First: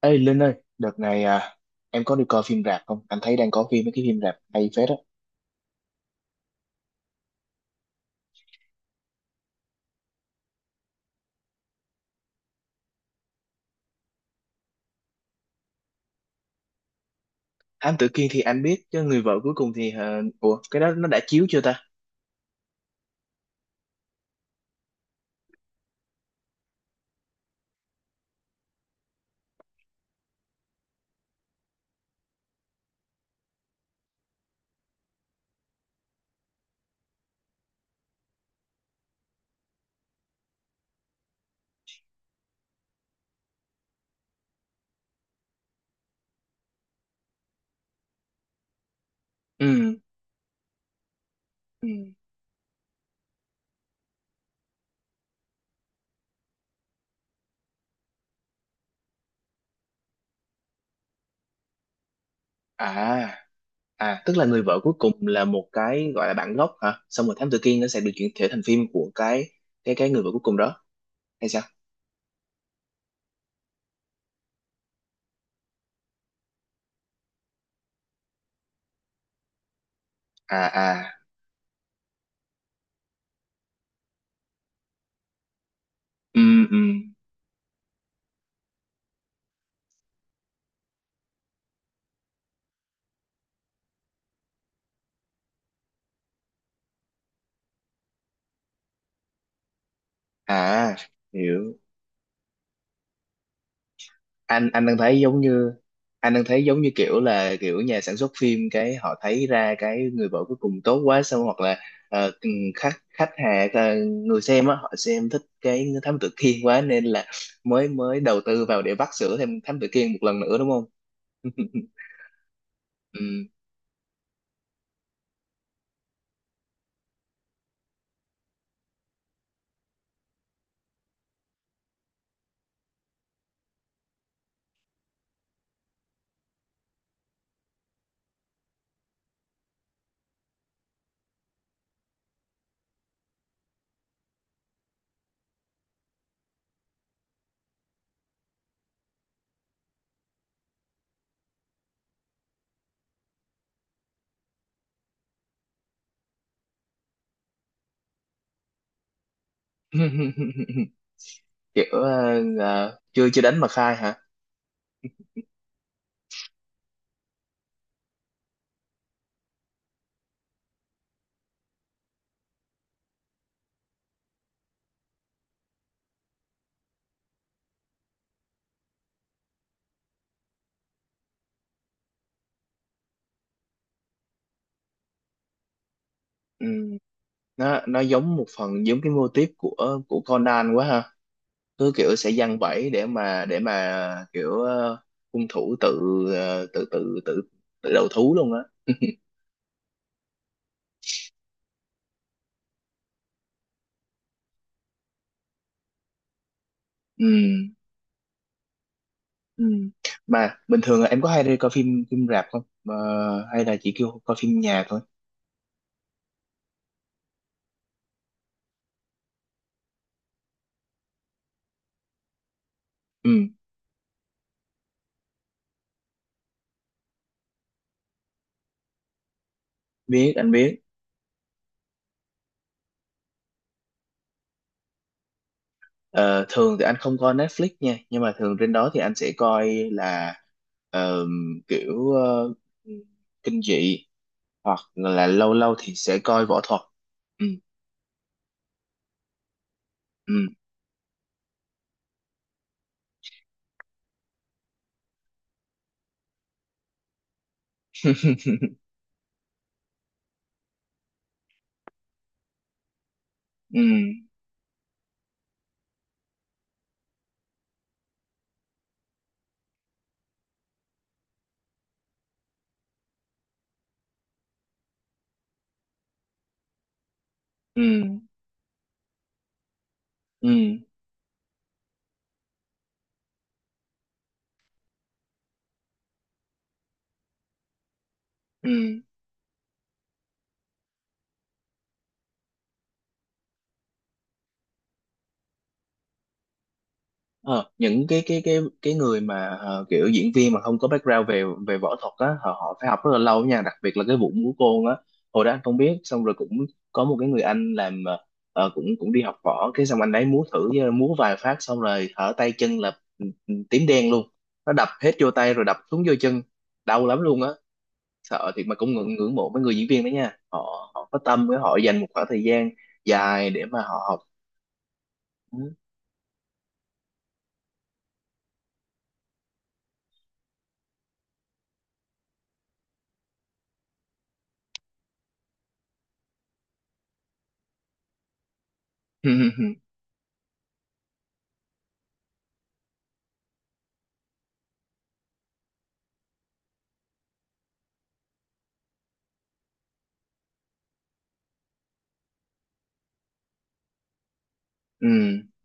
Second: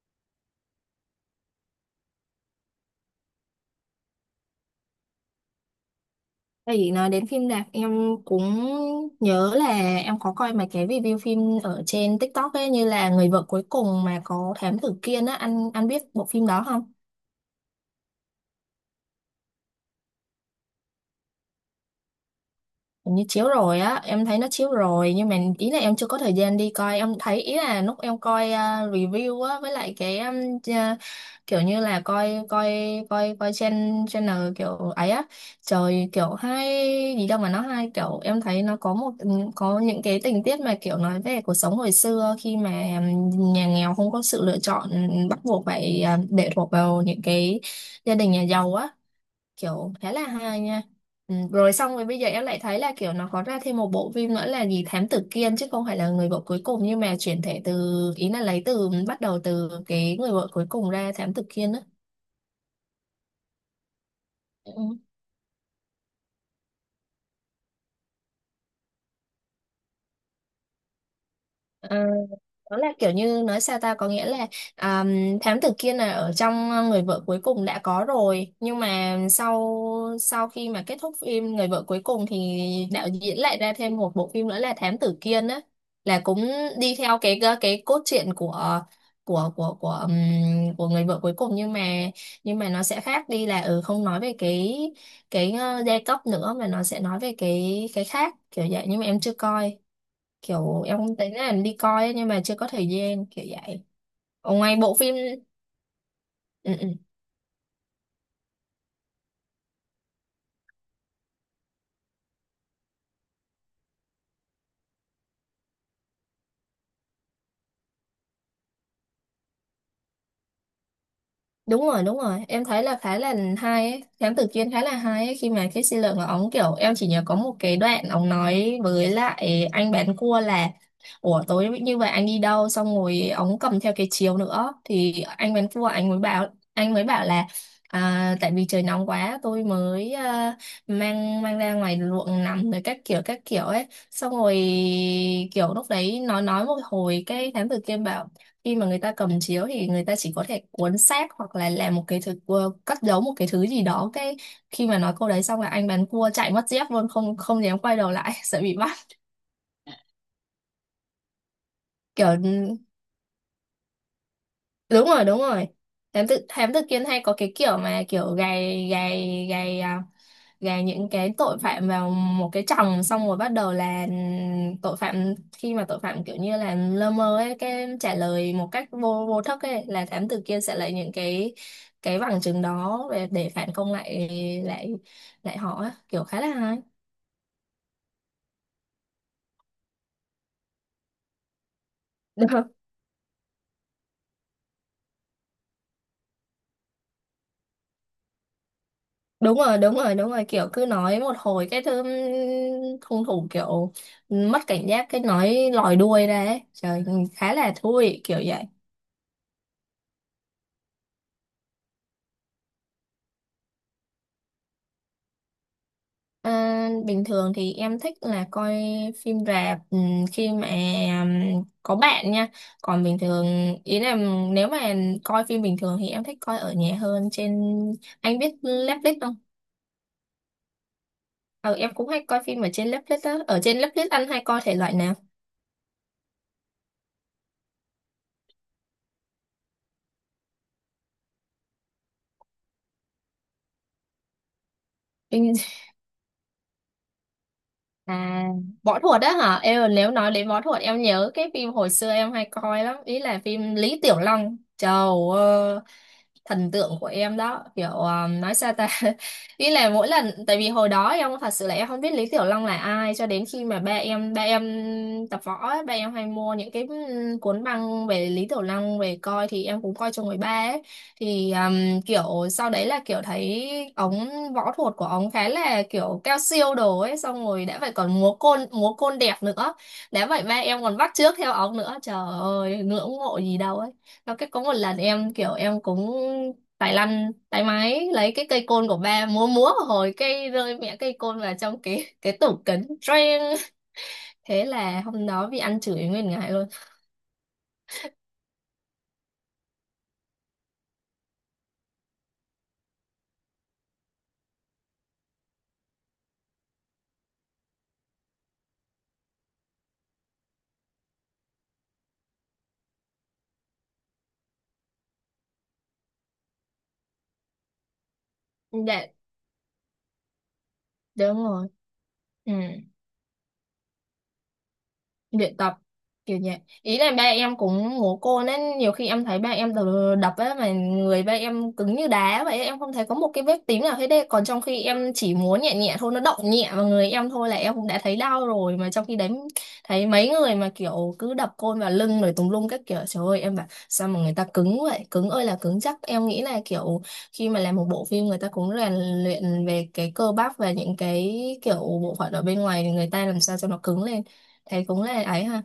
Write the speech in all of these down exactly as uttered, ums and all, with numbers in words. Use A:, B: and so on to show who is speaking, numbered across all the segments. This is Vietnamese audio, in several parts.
A: Ê Linh ơi, đợt này à, em có đi coi phim rạp không? Anh thấy đang có phim mấy cái phim rạp hay phết á.
B: Thì nói đến phim rạp em cũng nhớ là em có coi mấy cái review phim ở trên TikTok ấy, như là Người vợ cuối cùng mà có Thám tử Kiên á, anh anh biết bộ phim đó không?
A: Thám Tử Kiên thì anh biết, chứ người vợ cuối cùng thì ờ, ủa cái đó nó đã chiếu chưa ta?
B: Hình như chiếu rồi á, em thấy nó chiếu rồi nhưng mà ý là em chưa có thời gian đi coi. Em thấy ý là lúc em coi à, review á, với lại cái um, ch- kiểu như là coi coi coi coi channel, channel kiểu ấy á, trời kiểu hay gì đâu mà nó hay, kiểu em thấy nó có một có những cái tình tiết mà kiểu nói về cuộc sống hồi xưa, khi mà um, nhà nghèo không có sự lựa chọn, bắt buộc phải à, lệ thuộc vào những cái gia đình nhà giàu á, kiểu
A: Ừ.
B: khá là hay nha. Ừ, rồi
A: Ừ.
B: xong rồi bây giờ em lại thấy là kiểu nó có ra thêm một bộ phim nữa là gì Thám Tử Kiên, chứ không phải là Người vợ cuối cùng, nhưng mà chuyển thể từ, ý là lấy từ, bắt đầu từ cái Người vợ cuối cùng ra Thám Tử Kiên á.
A: À, à tức là người
B: Ừ.
A: vợ cuối cùng là một cái gọi là bản gốc hả? Xong rồi Thám Tử Kiên nó sẽ được chuyển thể thành phim của cái cái cái người vợ cuối cùng đó hay sao?
B: Ờ, đó là kiểu như nói sao ta, có nghĩa là à, thám tử Kiên là ở trong ờ, Người vợ cuối cùng đã có rồi, nhưng mà sau sau
A: À
B: khi mà kết
A: à.
B: thúc phim Người vợ cuối cùng thì đạo diễn lại ra thêm một bộ phim nữa là thám tử Kiên á, là
A: Ừ
B: cũng
A: ừ.
B: đi theo cái ờ, cái cốt truyện của của của của ừm, của Người vợ cuối cùng, nhưng mà nhưng mà nó sẽ khác đi, là ừ không nói về cái cái ờ, giai cấp nữa, mà nó sẽ nói về cái cái khác kiểu vậy, nhưng mà em chưa coi. Kiểu
A: À,
B: em cũng tính là
A: hiểu.
B: đi coi ấy, nhưng mà chưa có thời gian kiểu vậy, ở
A: anh
B: ngoài
A: anh
B: bộ
A: đang
B: phim.
A: thấy giống như anh đang thấy
B: Ừ,
A: giống
B: ừ.
A: như kiểu là kiểu nhà sản xuất phim cái họ thấy ra cái người vợ cuối cùng tốt quá, xong hoặc là ờ, ừ, khách khách hàng, ờ, người xem á họ xem thích cái thám tử Kiên quá nên là mới mới đầu tư vào để vắt sữa thêm thám tử Kiên một lần nữa, đúng không?
B: Đúng rồi, đúng rồi, em thấy là khá là
A: Ừ.
B: hay ấy. Thám tử Kiên khá là hay ấy. Khi mà cái Sư Lượng của ống, kiểu em chỉ nhớ có một cái đoạn ống nói với lại anh bán cua là ủa tối như vậy anh đi đâu, xong rồi ống cầm theo cái chiếu nữa, thì anh bán cua anh mới bảo anh mới bảo là à, tại vì trời nóng quá tôi mới à, mang mang ra ngoài ruộng nằm rồi các kiểu các kiểu ấy. Xong rồi kiểu lúc đấy nó nói một hồi, cái thám tử Kiên bảo khi mà người ta cầm chiếu thì người ta chỉ có thể cuốn xác hoặc là làm một cái thứ ờ, cất giấu một cái thứ gì đó. Cái khi mà nói câu đấy xong là anh bán cua chạy mất dép luôn, không không dám quay đầu lại sợ bị bắt
A: Kiểu
B: kiểu.
A: ờ,
B: Ừ,
A: ờ, chưa chưa đánh mà khai hả?
B: đúng rồi, đúng rồi. Thám tử thám tử Kiên hay có cái kiểu mà kiểu gài gài gài à, gà những cái tội phạm vào một cái chồng, xong rồi bắt đầu là tội phạm khi mà tội phạm kiểu như là lơ mơ ấy, cái trả lời một cách vô vô thức ấy, là thám tử kia sẽ lấy những cái cái bằng chứng đó để, để phản công lại lại lại họ á. Kiểu khá là
A: Ừ.
B: hay.
A: nó nó giống một phần giống cái mô típ của của Conan quá ha. Cứ kiểu sẽ
B: Đúng
A: giăng
B: rồi
A: bẫy để mà để mà kiểu ờ, hung thủ tự ờ, tự tự tự tự đầu thú luôn á.
B: đúng rồi đúng rồi đúng rồi. Kiểu cứ nói một hồi cái thứ hung thủ kiểu mất cảnh giác, cái nói lòi đuôi ra ấy trời,
A: Ừ,
B: khá là thú vị kiểu vậy.
A: ừ. Mà bình thường là em có hay đi coi phim phim rạp không? Ờ, hay là chỉ kêu coi phim nhà thôi?
B: À, bình thường thì em thích là coi phim rạp ừm, khi mà ừm, có bạn nha. Còn bình
A: Ừ,
B: thường, ý là nếu mà coi phim bình thường thì em thích coi ở nhà hơn. Trên, anh biết Netflix không?
A: biết anh biết.
B: Ờ em cũng hay coi phim ở trên Netflix á. Ở trên Netflix anh hay coi thể loại nào?
A: Ờ, thường thì anh không coi Netflix nha, nhưng mà thường trên đó thì anh sẽ coi là ờ, kiểu ờ, kinh dị hoặc là lâu
B: Phim
A: lâu thì sẽ coi võ thuật. Ừ
B: à võ thuật đó hả? Em nếu nói
A: ừ
B: đến võ thuật, em nhớ cái phim hồi xưa em hay coi lắm, ý là phim Lý Tiểu Long. Trời ơi, thần tượng của em đó. Kiểu ờ, nói sao ta ý là mỗi lần, tại vì hồi đó em thật sự là em không biết Lý Tiểu Long là ai cho đến khi mà
A: ừ
B: ba em ba em tập võ ấy, ba em hay mua những cái ừ, cuốn băng về Lý Tiểu Long về coi, thì em cũng coi cho người ba ấy. Thì ừm, kiểu sau đấy là kiểu thấy ống, võ thuật của ống khá là kiểu cao siêu đồ ấy, xong rồi đã
A: ừ
B: vậy còn múa côn múa côn đẹp nữa. Đã vậy ba
A: ừ
B: em còn bắt chước theo ống nữa, trời ơi ngưỡng mộ gì đâu ấy. Nó cái có một lần em kiểu em cũng tài lăn tay máy lấy cái cây côn của
A: ừ.
B: ba múa múa hồi cây rơi mẹ cây côn vào trong cái cái tủ kính Trang, thế là hôm đó bị ăn chửi nguyên ngày luôn.
A: Ờ, những cái cái cái cái người mà ờ, kiểu diễn viên mà không có background về về võ thuật á, họ, họ phải học rất là lâu nha, đặc biệt là cái vụ múa côn á. Hồi đó anh không biết, xong rồi cũng có một cái người anh làm ờ, ờ, cũng cũng đi học võ, cái xong anh ấy múa thử, ờ, múa vài phát xong rồi hở tay chân là ừ, ừ, tím đen luôn. Nó đập hết vô tay rồi đập xuống vô chân, đau lắm luôn á. Sợ thiệt mà cũng
B: Dạ,
A: ngưỡng ngưỡng mộ mấy người diễn viên đó nha, họ họ có
B: đúng
A: tâm với
B: rồi.
A: họ dành một khoảng thời
B: Ừ.
A: gian dài để mà họ học.
B: Luyện tập.
A: Ừ.
B: Kiểu nhẹ, ý là ba em cũng ngố cô, nên nhiều khi em thấy ba em đ- đập á mà người ba em cứng như đá vậy ấy, em không thấy có một cái vết tím nào hết đấy, còn trong khi em chỉ muốn nhẹ, nhẹ thôi nó động nhẹ vào người em thôi là em cũng đã thấy đau rồi, mà trong khi đấy
A: Ừ,
B: thấy mấy người mà kiểu cứ đập côn vào lưng rồi tùm lum các kiểu, trời ơi em bảo sao mà người ta cứng vậy, cứng ơi là cứng. Chắc em nghĩ là kiểu khi mà làm một bộ phim, người ta cũng rèn luyện về cái cơ bắp và những cái kiểu bộ phận ở bên ngoài, thì người ta làm sao cho nó cứng lên. Thế cũng là
A: ừ.
B: ấy ha.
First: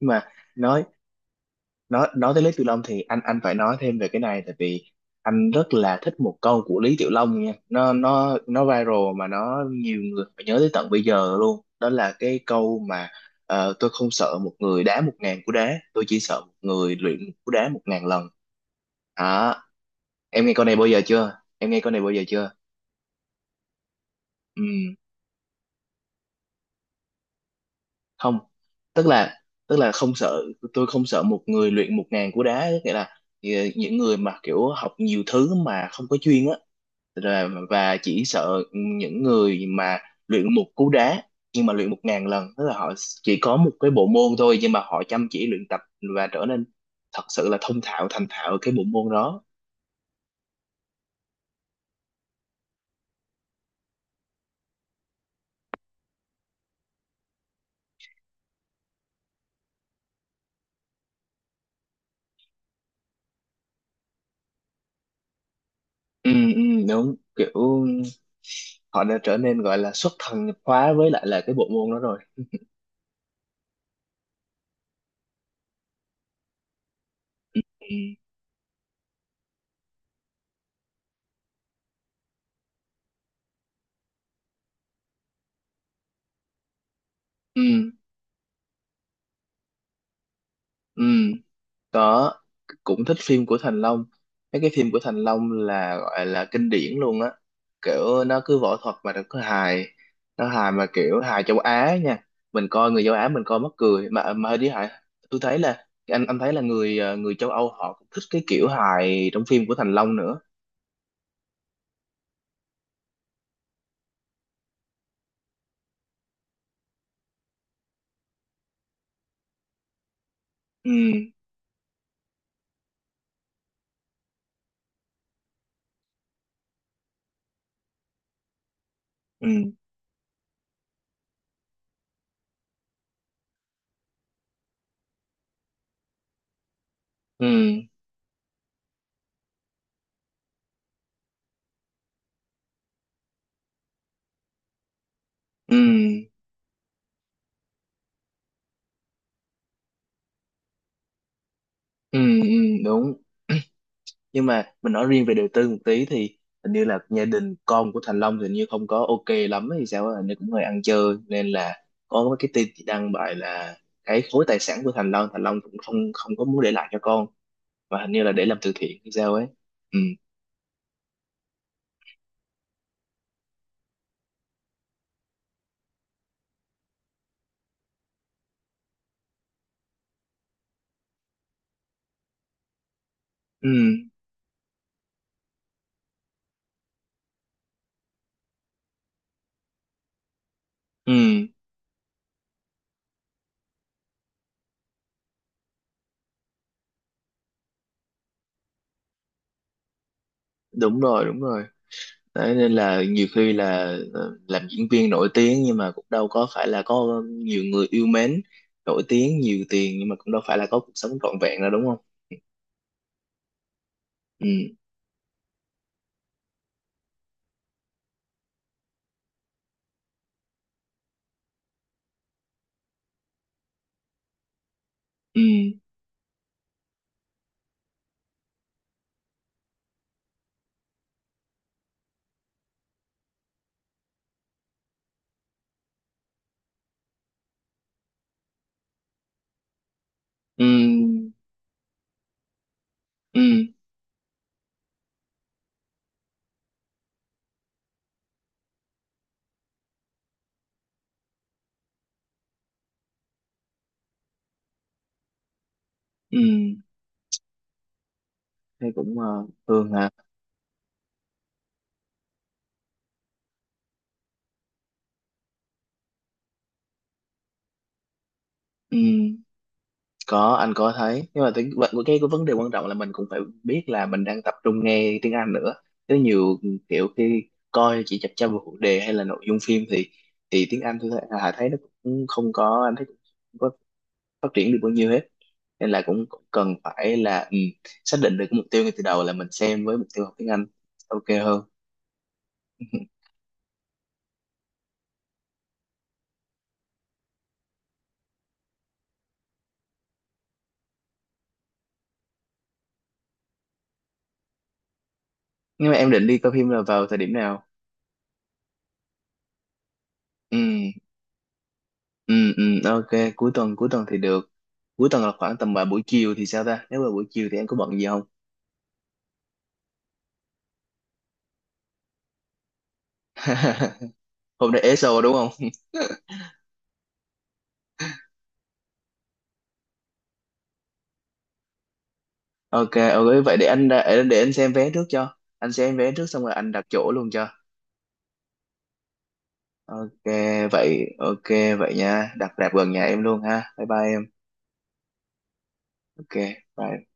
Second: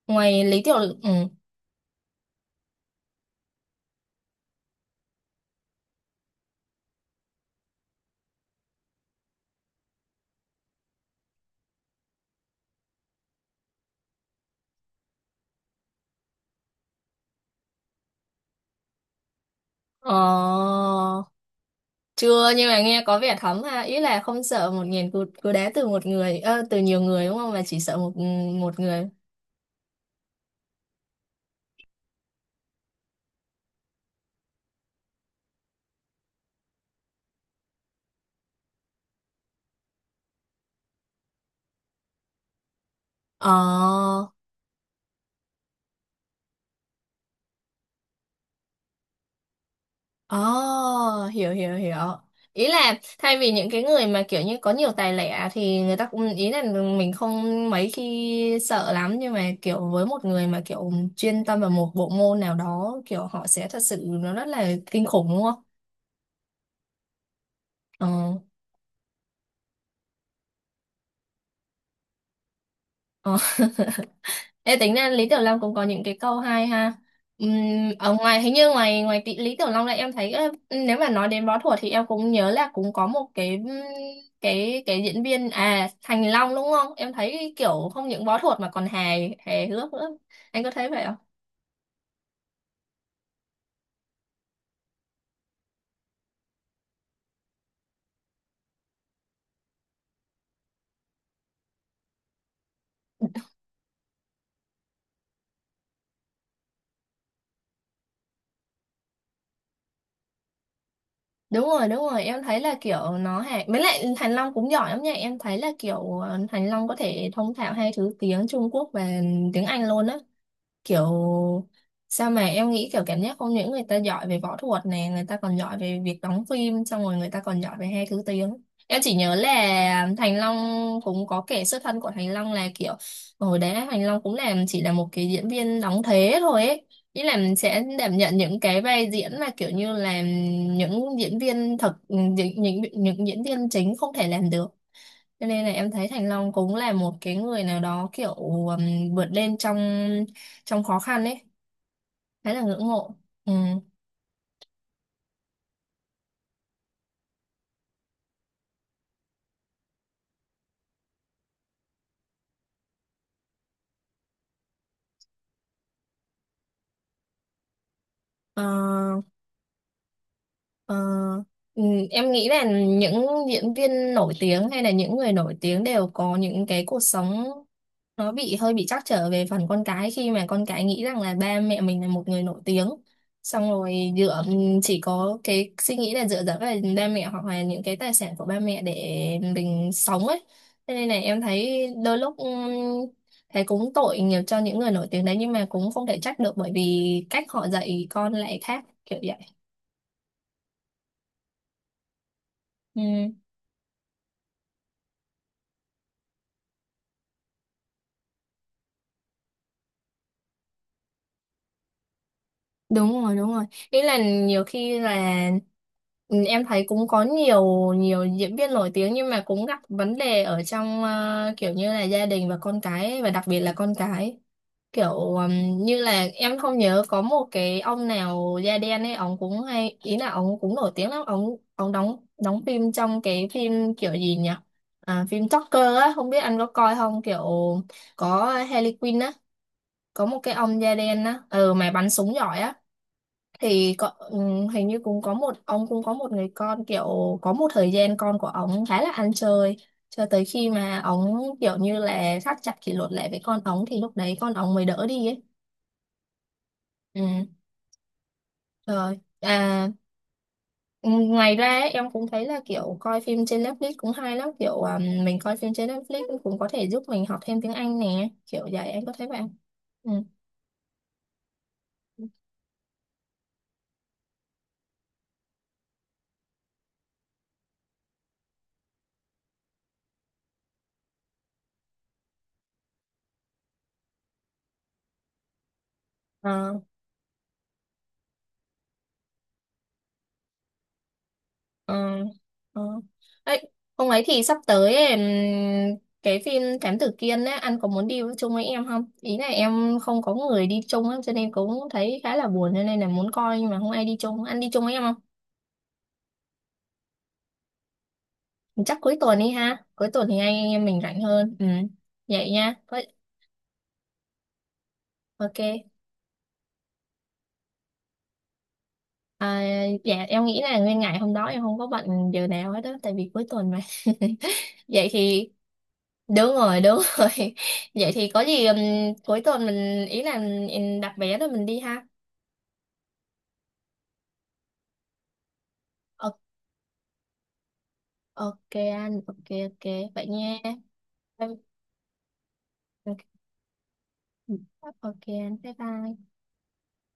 A: Nhưng mà
B: Ngoài Lý Tiểu
A: nói
B: Lực- ừ.
A: nói nói tới Lý Tiểu Long thì anh anh phải nói thêm về cái này, tại vì anh rất là thích một câu của Lý Tiểu Long nha. Nó nó nó viral mà nó nhiều người phải nhớ tới tận bây giờ luôn. Đó là cái câu mà ờ, tôi không sợ một người đá một ngàn cú đá, tôi chỉ sợ một người luyện một cú đá một ngàn lần. Đó,
B: Ờ,
A: em nghe câu này bao giờ chưa? Em nghe câu này bao giờ chưa?
B: chưa, nhưng mà nghe có vẻ thấm ha. Ý là không sợ một
A: Ừ,
B: nghìn cú, cú đá từ một người, ờ, từ nhiều người đúng không? Mà chỉ sợ một
A: không,
B: một
A: tức
B: người.
A: là tức là không sợ, tôi không sợ một người luyện một ngàn cú đá, nghĩa là ờ, những người mà kiểu học nhiều thứ mà không có chuyên á. Rồi, và chỉ sợ những người mà luyện một cú đá nhưng mà luyện một ngàn lần, tức là họ chỉ có một cái bộ
B: Ờ,
A: môn thôi nhưng mà họ chăm chỉ luyện tập và trở nên thật sự là thông thạo thành thạo cái bộ môn đó.
B: ờ, hiểu hiểu hiểu. Ý là thay vì những cái người mà kiểu như có nhiều tài lẻ, thì người ta cũng ý là mình không mấy khi sợ lắm, nhưng mà kiểu với một người mà kiểu chuyên tâm vào một bộ môn nào đó, kiểu họ sẽ thật sự nó rất là kinh khủng đúng không?
A: ừ, ừ, Đúng, kiểu
B: Ờ.
A: họ đã trở nên gọi là xuất thần nhập hóa với lại là cái bộ môn đó rồi.
B: Ờ. Ê, tính ra Lý Tiểu Long cũng có những cái câu hay ha. Ừm,
A: Ừ,
B: ở ngoài hình như ngoài ngoài tí, Lý Tiểu Long là em thấy ơ, nếu mà nói đến võ thuật thì em cũng nhớ là cũng có một cái ừm, cái cái diễn viên à Thành Long đúng không? Em thấy
A: ừ.
B: kiểu không những võ thuật mà còn hài hài hước nữa. Anh có thấy
A: Ừ.
B: vậy không?
A: Có, cũng thích phim của Thành Long. Mấy cái phim của Thành Long là gọi là kinh điển luôn á, kiểu nó cứ võ thuật mà nó cứ hài. Nó hài mà kiểu hài châu Á nha, mình coi người châu Á mình coi mắc cười mà mà đi hài. Tôi thấy là anh anh thấy là người ờ, người châu Âu họ cũng thích cái kiểu hài trong phim của Thành Long nữa.
B: Đúng rồi, đúng rồi, em thấy là kiểu nó hài. Với lại Thành Long cũng giỏi lắm nha. Em thấy là kiểu ờ, Thành Long có thể thông thạo hai thứ tiếng, Trung Quốc và tiếng Anh luôn á. Kiểu
A: Ừ
B: sao mà em nghĩ kiểu cảm giác không những người ta giỏi về võ thuật này, người ta còn giỏi về việc đóng phim, xong rồi người ta còn giỏi về hai thứ tiếng. Em chỉ nhớ
A: ừ
B: là Thành Long cũng có kể xuất thân của Thành Long là kiểu hồi đấy Thành Long cũng làm chỉ là một cái diễn viên đóng thế thôi ấy, ý là
A: ừ
B: sẽ đảm nhận những cái vai diễn mà kiểu như là những diễn viên thật, những, những những diễn viên chính không thể làm được, cho nên là em thấy
A: ừ
B: Thành Long cũng là một cái người nào đó kiểu um, vượt lên trong, trong khó khăn ấy,
A: ừ, ừ
B: khá là ngưỡng
A: đúng.
B: mộ. Ừ.
A: Nhưng mà mình nói riêng về đời tư một tí thì hình như là gia đình con của Thành Long thì hình như không có ok lắm hay sao á, hình như cũng hơi ăn chơi nên là có cái tin chị đăng bài là cái khối tài sản của Thành Long, Thành Long cũng không không có muốn để lại cho con, và hình như là để làm
B: Ờ.
A: từ thiện hay sao ấy. Ừ
B: Ờ, ừ, em nghĩ là những diễn viên nổi tiếng hay là những người nổi tiếng đều có những cái cuộc sống nó bị hơi bị trắc trở về phần con cái, khi mà con cái nghĩ rằng là ba mẹ mình là một người nổi tiếng, xong
A: ừ
B: rồi dựa chỉ có cái suy nghĩ là dựa dẫm vào ba mẹ hoặc là những cái tài sản của ba mẹ để mình sống ấy. Thế nên là em
A: ừ.
B: thấy đôi lúc, ừm, thấy cũng tội nhiều cho những người nổi tiếng đấy, nhưng mà cũng không thể trách được, bởi vì cách họ dạy con lại khác kiểu vậy.
A: Đúng rồi, đúng rồi. Đấy, nên
B: Ừ.
A: là nhiều khi là ờ, làm diễn viên nổi tiếng nhưng mà cũng đâu có phải là có nhiều người yêu mến, nổi tiếng nhiều tiền nhưng mà cũng đâu phải là có cuộc sống trọn vẹn đâu, đúng không?
B: Đúng rồi, đúng rồi, ý là
A: Ừ
B: nhiều khi là ừ, em thấy cũng có nhiều nhiều diễn viên nổi tiếng nhưng mà cũng gặp vấn đề ở trong ờ, kiểu như là gia đình và con cái ấy, và đặc biệt là con cái kiểu
A: ừ
B: ừm, như là em không nhớ có một cái ông nào da đen ấy, ông cũng hay, ý là ông cũng nổi tiếng lắm. Ông ông đóng đóng phim trong cái phim kiểu gì nhỉ, à, phim Joker á, không biết anh có coi không, kiểu có Harley Quinn á, có một cái ông da đen
A: ừ
B: á, ừ mà bắn súng giỏi á,
A: ừ
B: thì có, ừm, hình như cũng có một ông cũng có một người con, kiểu có một thời gian con của ông khá là ăn chơi cho tới khi mà ông kiểu như là thắt chặt kỷ luật lại với con ông, thì lúc đấy con ông mới đỡ đi ấy.
A: ừ.
B: Ừ.
A: Thấy cũng
B: Rồi
A: ờ,
B: à.
A: thường hả?
B: Ừ, ngoài ra ấy, em cũng thấy là kiểu coi phim trên Netflix cũng hay lắm, kiểu à, mình coi phim trên Netflix cũng có thể giúp mình học thêm tiếng Anh nè, kiểu vậy
A: Ừ,
B: anh có thấy vậy không?
A: có anh có thấy, nhưng mà tiếng vậy cái
B: Ừ.
A: cái vấn đề quan trọng là mình cũng phải biết là mình đang tập trung nghe tiếng Anh nữa, chứ nhiều kiểu khi coi chỉ chập chờn vào phụ đề hay là nội dung phim thì thì tiếng Anh tôi thấy, Hà thấy nó cũng không có, anh thấy cũng không có phát triển được bao nhiêu hết. Nên là cũng
B: Ờ,
A: cần phải là ừ, xác định được cái mục tiêu ngay từ đầu là mình xem với mục tiêu học tiếng Anh, ok hơn.
B: ờ, ờ. Ấy, hôm ấy thì sắp tới ấy, ừm, cái phim Thám Tử Kiên ấy, anh có muốn đi chung với em không? Ý là em không có người đi chung ấy, cho nên cũng thấy khá là buồn, cho nên là muốn coi nhưng mà không ai đi chung. Anh đi chung với em không?
A: Nhưng mà em định đi coi phim là vào thời điểm nào?
B: Chắc cuối tuần đi ha. Cuối tuần thì anh
A: Ừ
B: em mình rảnh hơn. Ừ.
A: ừ
B: Vậy
A: ừ.
B: nha. Có-
A: Ok, cuối tuần cuối tuần thì được. Cuối tuần là khoảng
B: ok.
A: tầm vào buổi chiều thì sao ta, nếu mà buổi chiều thì em có bận gì không?
B: À, dạ em nghĩ là nguyên ngày hôm đó em không có bận điều nào hết đó, tại vì cuối tuần mà.
A: Hôm nay ế
B: Vậy
A: sô đúng
B: thì
A: không?
B: đúng rồi, đúng rồi vậy thì có gì, ừm, cuối tuần mình, ý là mình đặt vé rồi mình đi ha.
A: Ok ok, vậy để anh ra- để anh xem vé trước, cho anh xem vé trước
B: Ờ,
A: xong rồi anh đặt chỗ luôn cho.
B: ok anh ok, ok
A: Ok
B: vậy nha.
A: vậy ok,
B: Bye-
A: vậy nha, đặt rạp gần nhà em luôn ha, bye bye em.
B: ok anh bye bye.
A: Ok bye.